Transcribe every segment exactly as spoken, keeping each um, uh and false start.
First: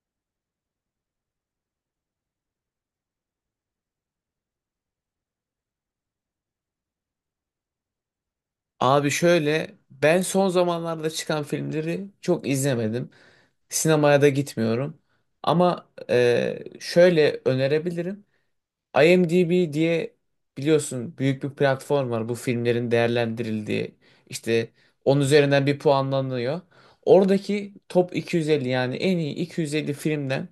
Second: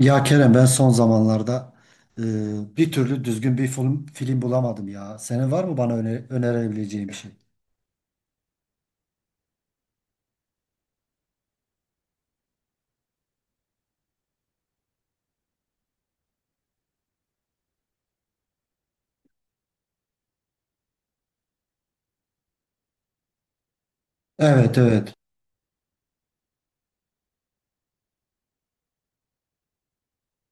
Ya Kerem, ben son zamanlarda e, bir türlü düzgün bir film, film bulamadım ya. Senin var mı bana öne- önerebileceğin bir şey? Abi şöyle, ben son zamanlarda çıkan filmleri çok izlemedim. Sinemaya da gitmiyorum. Ama e, şöyle önerebilirim. IMDb diye biliyorsun, büyük bir platform var bu filmlerin değerlendirildiği. İşte Evet, evet. on üzerinden bir puanlanıyor. Oradaki top iki yüz elli, yani en iyi iki yüz elli filmden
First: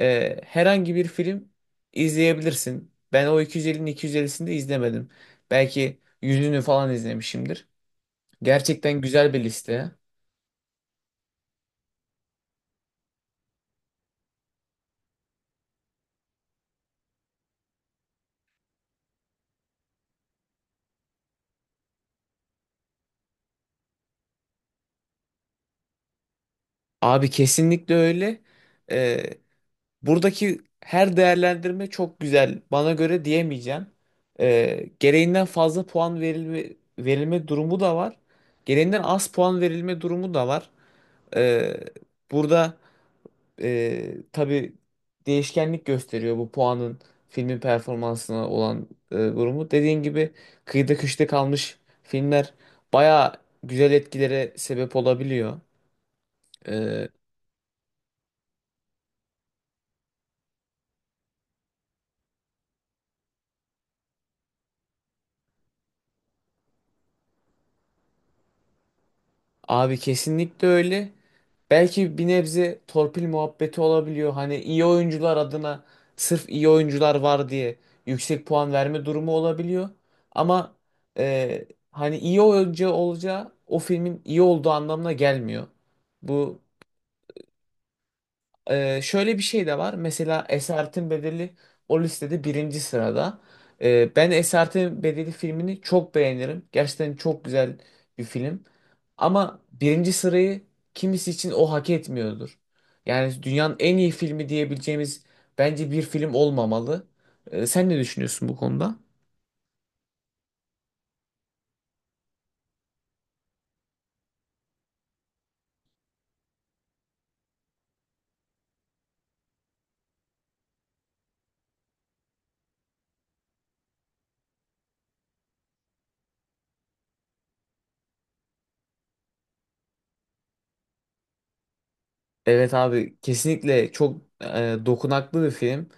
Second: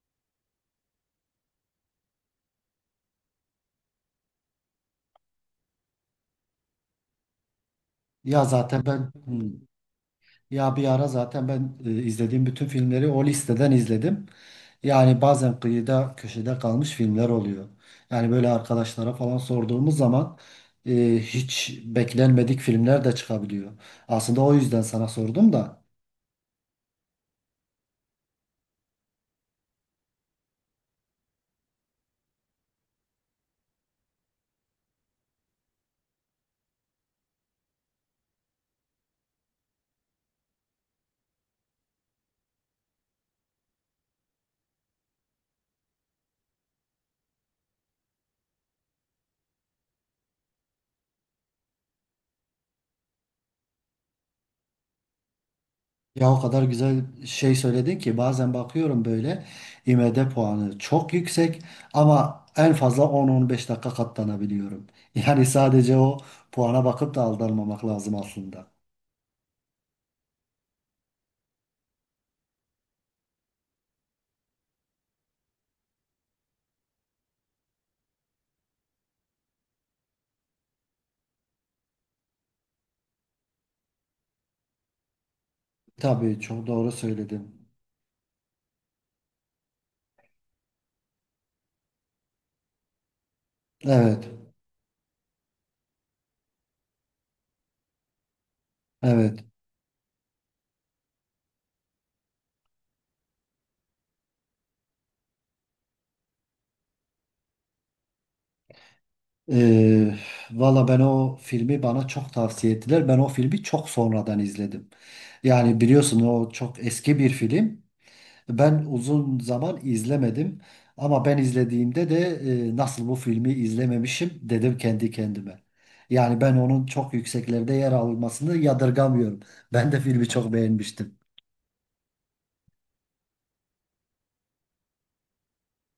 e, herhangi bir film izleyebilirsin. Ben o iki yüz ellinin iki yüz ellisini de izlemedim. Belki yüzünü falan izlemişimdir. Ya zaten Gerçekten ben güzel bir hmm, liste. ya bir ara zaten ben e, izlediğim bütün filmleri o listeden izledim. Yani bazen kıyıda köşede kalmış filmler oluyor. Yani böyle arkadaşlara falan sorduğumuz zaman e, hiç beklenmedik filmler de çıkabiliyor. Aslında o yüzden sana sordum da. Abi kesinlikle öyle. Ee, buradaki her değerlendirme çok güzel. Bana göre diyemeyeceğim. Ee, gereğinden fazla puan verilme, verilme durumu da var. Gereğinden az puan verilme durumu da var. Ee, burada e, tabii, değişkenlik gösteriyor bu puanın, filmin performansına olan e, durumu. Dediğin gibi kıyıda köşede kalmış filmler baya güzel etkilere sebep olabiliyor. Ya o kadar güzel Ee, şey söyledin ki, bazen bakıyorum böyle I M D puanı çok yüksek ama en fazla on on beş dakika katlanabiliyorum. Yani sadece o puana bakıp da aldanmamak lazım aslında. Abi kesinlikle öyle. Belki bir nebze torpil muhabbeti olabiliyor. Hani iyi oyuncular adına, sırf iyi oyuncular var diye yüksek puan verme durumu olabiliyor. Ama e, hani iyi oyuncu olacağı o filmin iyi olduğu anlamına gelmiyor. Tabii, Bu çok doğru söyledin. ee, şöyle bir şey de var. Mesela Esaretin Bedeli o listede birinci sırada. Ee, Evet, ben Esaretin Bedeli filmini çok beğenirim. Gerçekten çok güzel bir film. evet. Ama birinci sırayı kimisi için o hak etmiyordur. Yani dünyanın en iyi filmi diyebileceğimiz bence bir film olmamalı. Ee, sen ne düşünüyorsun bu konuda? Ee, valla ben o filmi bana çok tavsiye ettiler. Ben o filmi çok sonradan izledim. Yani biliyorsun, o çok eski bir film. Ben uzun zaman izlemedim ama ben izlediğimde de e, nasıl bu filmi izlememişim dedim kendi kendime. Yani ben onun çok yükseklerde yer almasını yadırgamıyorum. Ben de filmi çok beğenmiştim. Evet abi, kesinlikle çok e, dokunaklı bir film.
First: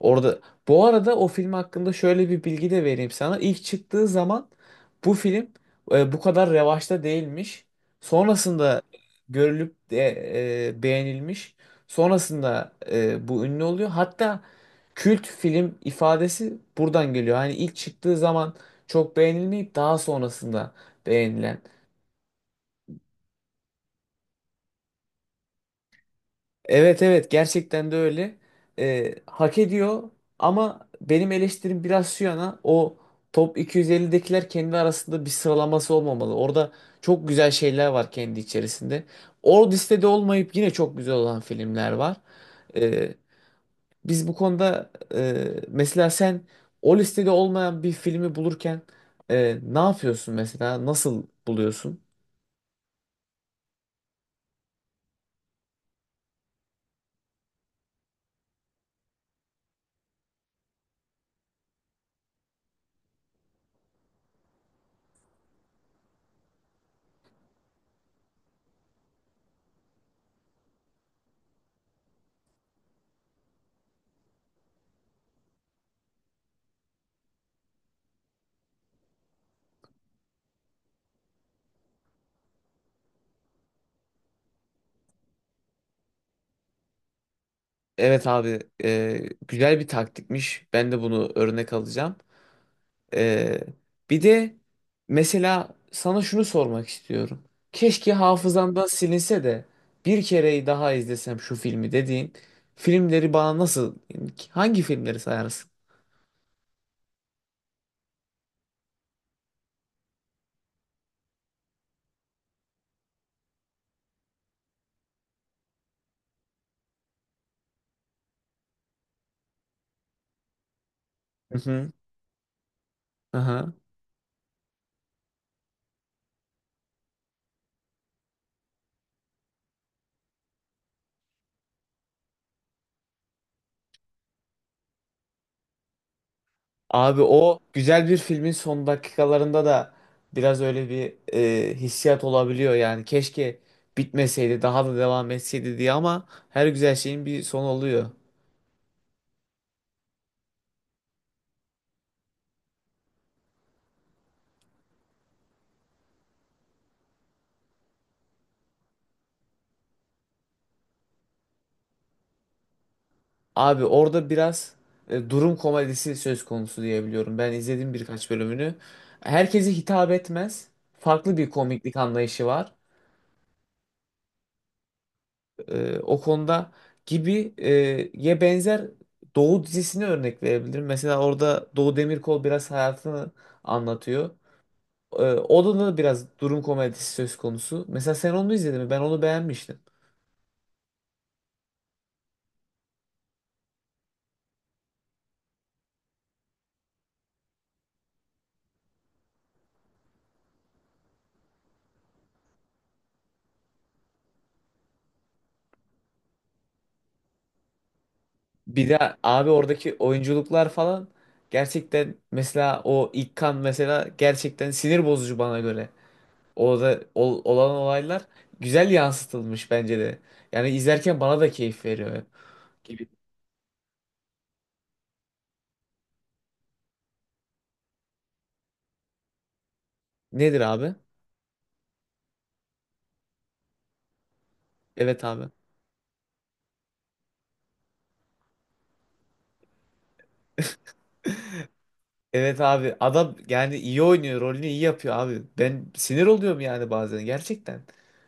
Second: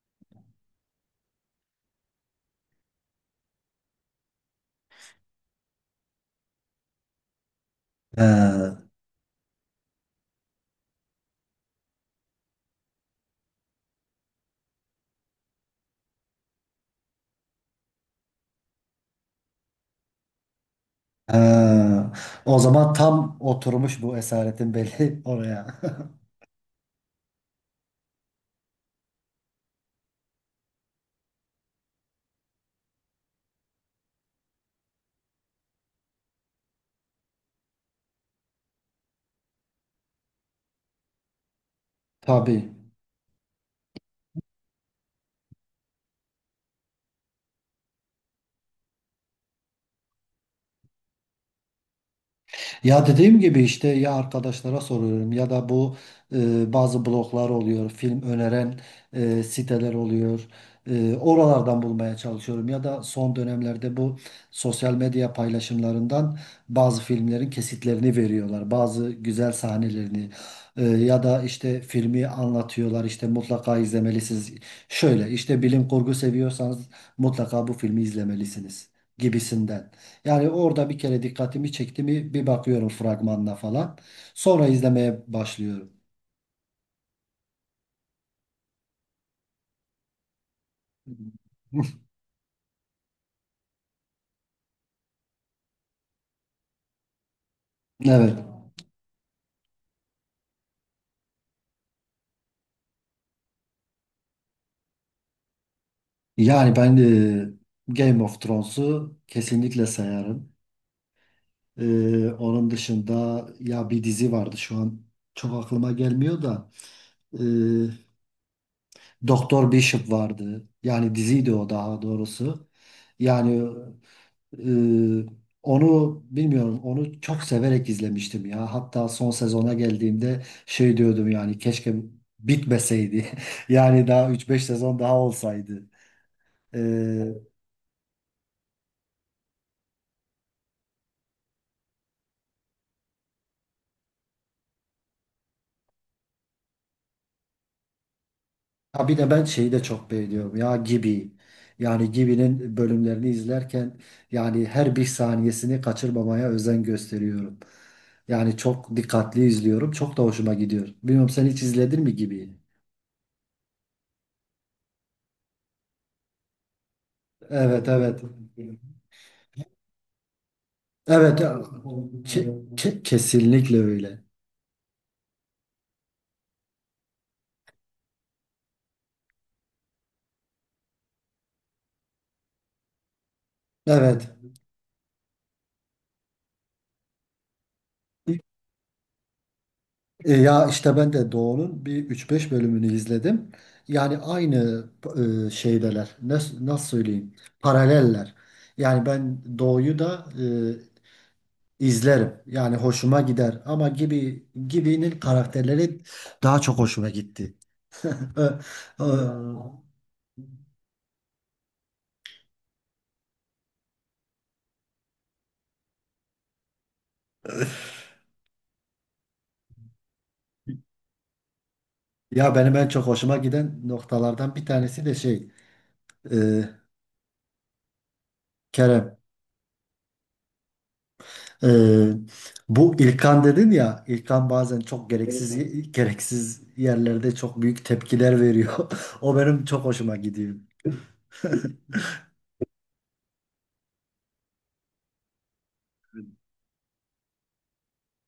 Orada, bu arada, o film hakkında şöyle bir bilgi de vereyim sana. İlk çıktığı zaman bu film e, bu kadar revaçta değilmiş. Sonrasında Ee, görülüp de e, beğenilmiş. Sonrasında e, bu ünlü oluyor. Hatta kült film ifadesi buradan geliyor. Hani ilk çıktığı zaman çok beğenilmeyip daha sonrasında beğenilen. ee, o zaman tam oturmuş bu esaretin belli oraya. Evet, evet, gerçekten de öyle. Ee, hak ediyor ama benim eleştirim biraz şu yana: o top iki yüz ellidekiler kendi arasında bir sıralaması olmamalı. Orada çok güzel şeyler var kendi içerisinde. O listede olmayıp yine çok güzel olan filmler var. Tabii. Ee, biz bu konuda, e, mesela sen o listede olmayan bir filmi bulurken e, ne yapıyorsun mesela? Nasıl buluyorsun? Ya dediğim gibi işte, ya arkadaşlara soruyorum ya da bu e, bazı bloglar oluyor, film öneren e, siteler oluyor. E, oralardan bulmaya çalışıyorum ya da son dönemlerde bu sosyal medya paylaşımlarından bazı filmlerin kesitlerini veriyorlar, bazı güzel sahnelerini E, ya da işte filmi anlatıyorlar, işte mutlaka izlemelisiniz. Şöyle işte, bilim kurgu seviyorsanız mutlaka bu filmi izlemelisiniz gibisinden. Yani orada bir kere dikkatimi çekti mi, bir bakıyorum fragmanına falan. Sonra izlemeye başlıyorum. Evet abi, e, güzel bir taktikmiş. Ben de bunu örnek alacağım. Ee, bir de mesela sana şunu sormak istiyorum. Keşke Evet. hafızamdan silinse de bir kereyi daha izlesem şu filmi dediğin filmleri bana nasıl, hangi filmleri sayarsın? Yani ben e, Game of Thrones'u kesinlikle sayarım. E, onun dışında ya bir dizi vardı, şu an çok aklıma gelmiyor da e, Doktor Bishop vardı. Yani diziydi Hı o, hı. daha doğrusu. Yani Aha. Ee, onu bilmiyorum. Onu çok severek izlemiştim ya. Hatta son sezona geldiğimde şey diyordum, yani keşke bitmeseydi. Yani daha üç beş sezon daha olsaydı. Abi, Ee, o güzel bir filmin son dakikalarında da biraz öyle bir e, hissiyat olabiliyor yani. Keşke bitmeseydi, daha da devam etseydi diye, ama her güzel şeyin bir sonu oluyor. ha bir de ben şeyi de çok beğeniyorum ya, Gibi. Yani Gibi'nin bölümlerini izlerken, yani her bir saniyesini kaçırmamaya özen gösteriyorum. Yani çok dikkatli izliyorum. Çok da hoşuma gidiyor. Bilmiyorum, sen hiç izledin mi Gibi'yi? Abi orada biraz e, durum komedisi söz konusu diyebiliyorum. Ben Evet, izledim evet. birkaç bölümünü. Herkese hitap etmez. Farklı Evet, bir komiklik anlayışı ke- var. ke- kesinlikle öyle. E, o konuda gibi e, ye benzer Doğu dizisine örnek verebilirim. Mesela orada Doğu Demirkol biraz hayatını Evet. anlatıyor. E, o da da biraz durum komedisi söz konusu. Mesela sen onu izledin mi? Ben onu beğenmiştim. E, Ya işte ben de Doğu'nun bir üç beş bölümünü izledim. Yani aynı e, şeydeler. Nasıl, nasıl söyleyeyim? Paraleller. Yani ben Doğu'yu da e, izlerim. Yani hoşuma gider. Ama gibi gibinin karakterleri daha çok hoşuma gitti. E, Bir e, de abi, oradaki oyunculuklar falan gerçekten, mesela o İkkan, mesela gerçekten sinir bozucu bana göre. Orada ol- olan olaylar güzel yansıtılmış bence de. Yani izlerken bana da keyif veriyor Ya benim en çok gibi. hoşuma giden noktalardan bir tanesi de şey, e, Kerem. Nedir abi? Ee, Bu İlkan dedin ya, İlkan bazen çok, evet Evet abi. gereksiz abi, gereksiz yerlerde çok büyük tepkiler veriyor. O benim çok hoşuma gidiyor. Evet abi, adam yani iyi oynuyor, rolünü iyi yapıyor abi. Ben sinir oluyorum yani bazen gerçekten.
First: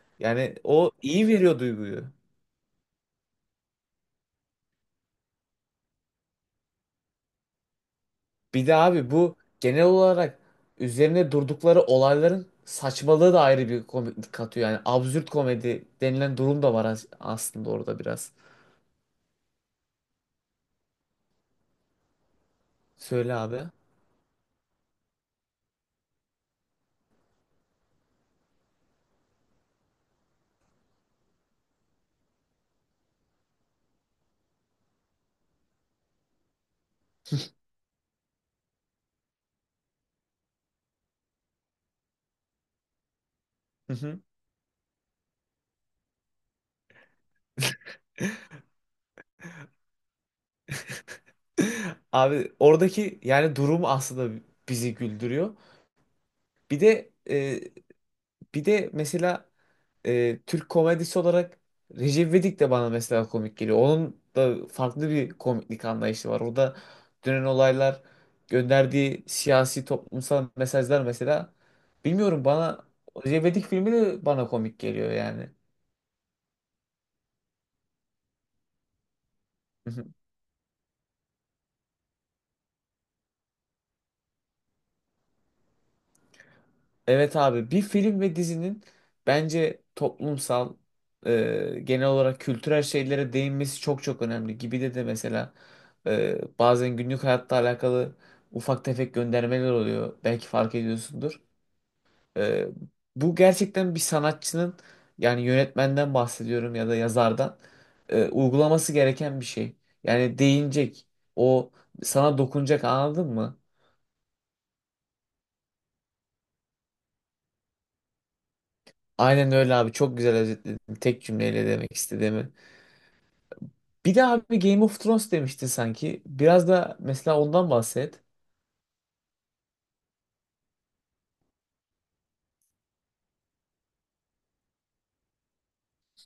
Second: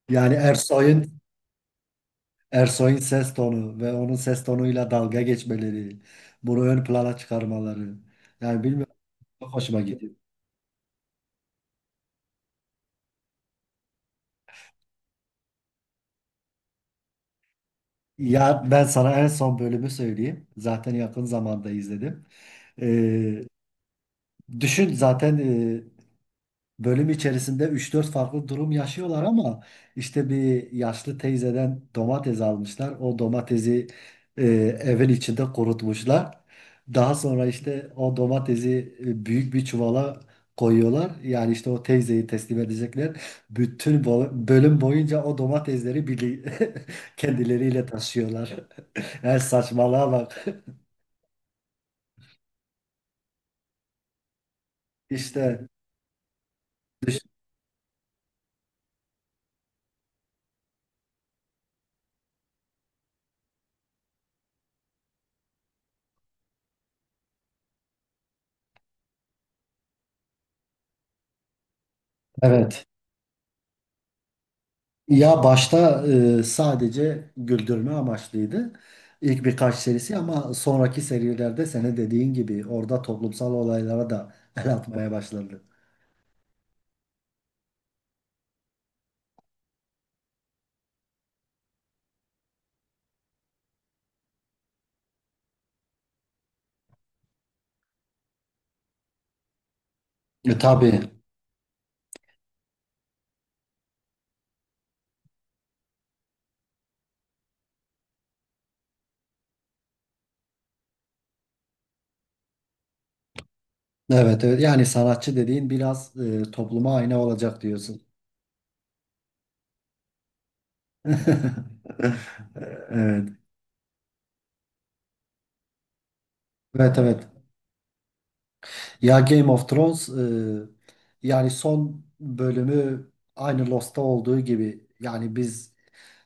Yani Yani o Ersoy'un iyi veriyor duyguyu. Ersoy'un ses tonu ve onun ses tonuyla dalga geçmeleri, bunu ön plana çıkarmaları. Yani Bir de bilmiyorum, abi, bu çok hoşuma genel gidiyor. olarak üzerine durdukları olayların saçmalığı da ayrı bir komiklik katıyor. Yani absürt komedi denilen durum da var as- aslında orada biraz. Ya ben sana en son bölümü söyleyeyim. Zaten yakın zamanda izledim. Söyle Ee, abi. düşün zaten, e, bölüm içerisinde üç dört farklı durum yaşıyorlar ama işte bir yaşlı teyzeden domates almışlar. O domatesi e, evin içinde kurutmuşlar. Daha sonra işte o domatesi e, büyük bir çuvala koyuyorlar. Yani işte o teyzeyi teslim edecekler. Hı Bütün hı. bo- bölüm boyunca o domatesleri birli kendileriyle taşıyorlar. Yani saçmalığa bak. Abi oradaki yani durum aslında bizi güldürüyor. İşte Bir de düş- e, bir de mesela e, Türk komedisi olarak Recep İvedik de bana mesela komik geliyor. Onun da farklı bir komiklik anlayışı var. Orada dönen olaylar, gönderdiği siyasi toplumsal mesajlar mesela. Bilmiyorum, bana evet. Recep İvedik filmi de bana komik geliyor Ya yani. başta e, sadece güldürme amaçlıydı ilk birkaç serisi ama sonraki serilerde senin dediğin gibi orada toplumsal olaylara da el atmaya başladı. Evet abi, bir film ve dizinin bence toplumsal, e, genel olarak kültürel şeylere değinmesi çok çok önemli. Gibi de de mesela e, bazen günlük hayatta alakalı ufak tefek göndermeler oluyor. Belki E, fark tabii. ediyorsundur. E, bu gerçekten bir sanatçının, yani yönetmenden bahsediyorum ya da yazardan, e, uygulaması gereken bir şey. Yani değinecek, o sana dokunacak, anladın mı? Evet, evet. Yani sanatçı dediğin biraz, e, topluma ayna olacak diyorsun. Aynen öyle abi, çok güzel özetledin tek cümleyle demek istediğimi. Evet. Bir de abi, Game of Thrones demiştin sanki. Biraz Evet, da evet. mesela ondan bahset. Ya Game of Thrones, e, yani son bölümü aynı Lost'ta olduğu gibi, yani biz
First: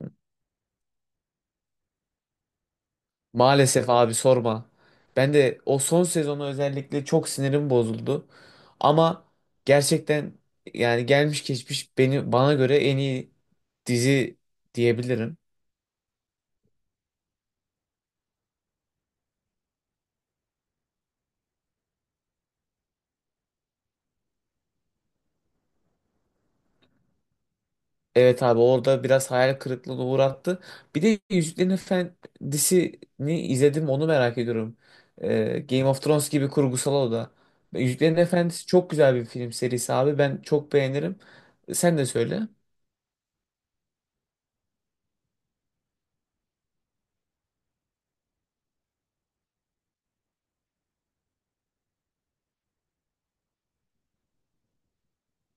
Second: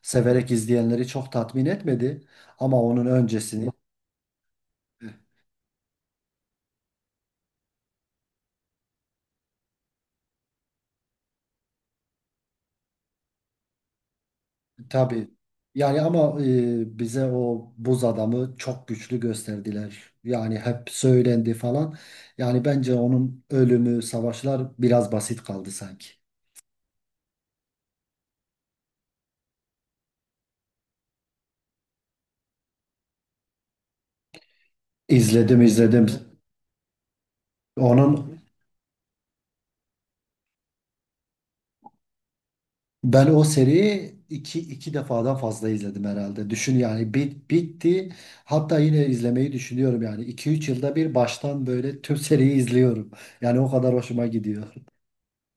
severek izleyenleri çok tatmin etmedi ama onun öncesini Maalesef abi, sorma. Ben de o son sezonu özellikle, çok sinirim bozuldu. Ama gerçekten yani gelmiş geçmiş beni bana göre en iyi dizi tabii, diyebilirim. yani ama e, bize o buz adamı çok güçlü gösterdiler. Yani hep söylendi falan. Yani bence onun ölümü, savaşlar biraz basit kaldı sanki. Evet abi, orada biraz hayal kırıklığına uğrattı. Bir de Yüzüklerin Efendisi'ni izledim, onu merak ediyorum. İzledim, Ee, Game of izledim. Thrones gibi kurgusal o da. Yüzüklerin Onun Efendisi çok güzel bir film serisi abi, ben çok beğenirim. Sen de söyle. Ben o seriyi iki, iki defadan fazla izledim herhalde. Düşün yani, bit, bitti. Hatta yine izlemeyi düşünüyorum yani. iki üç yılda bir baştan böyle tüm seriyi izliyorum. Yani o kadar hoşuma gidiyor.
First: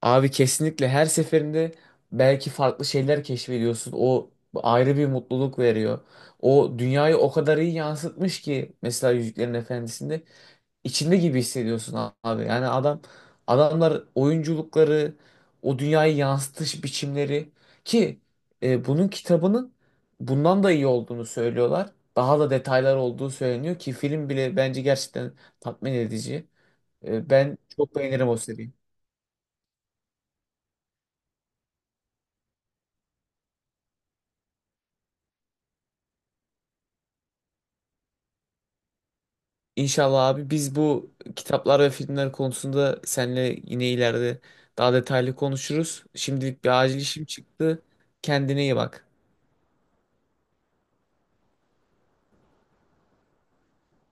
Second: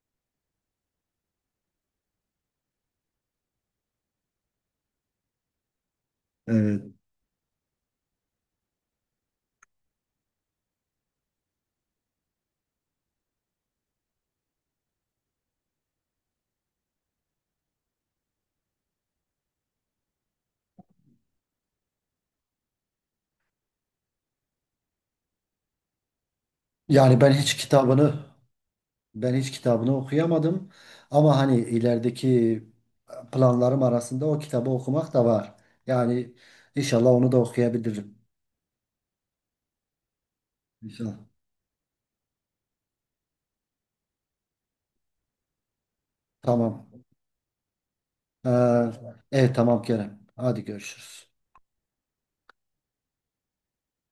Abi kesinlikle her seferinde belki farklı şeyler keşfediyorsun. O ayrı bir mutluluk veriyor. O Evet. dünyayı o kadar iyi yansıtmış ki, mesela Yüzüklerin Efendisi'nde içinde gibi hissediyorsun abi. Yani adam adamlar, oyunculukları, o dünyayı yansıtış biçimleri ki e, bunun kitabının bundan da iyi olduğunu söylüyorlar. Daha da detaylar olduğu söyleniyor ki film bile bence gerçekten tatmin edici. Yani E, ben hiç ben çok kitabını beğenirim o seriyi. ben hiç kitabını okuyamadım. Ama hani ilerideki planlarım arasında o kitabı okumak da var. Yani inşallah onu da okuyabilirim. İnşallah abi, biz bu İnşallah. kitaplar ve filmler konusunda seninle yine ileride daha detaylı konuşuruz. Şimdilik bir Tamam. acil işim çıktı. Kendine iyi Ee, bak. evet tamam Kerem. Hadi görüşürüz.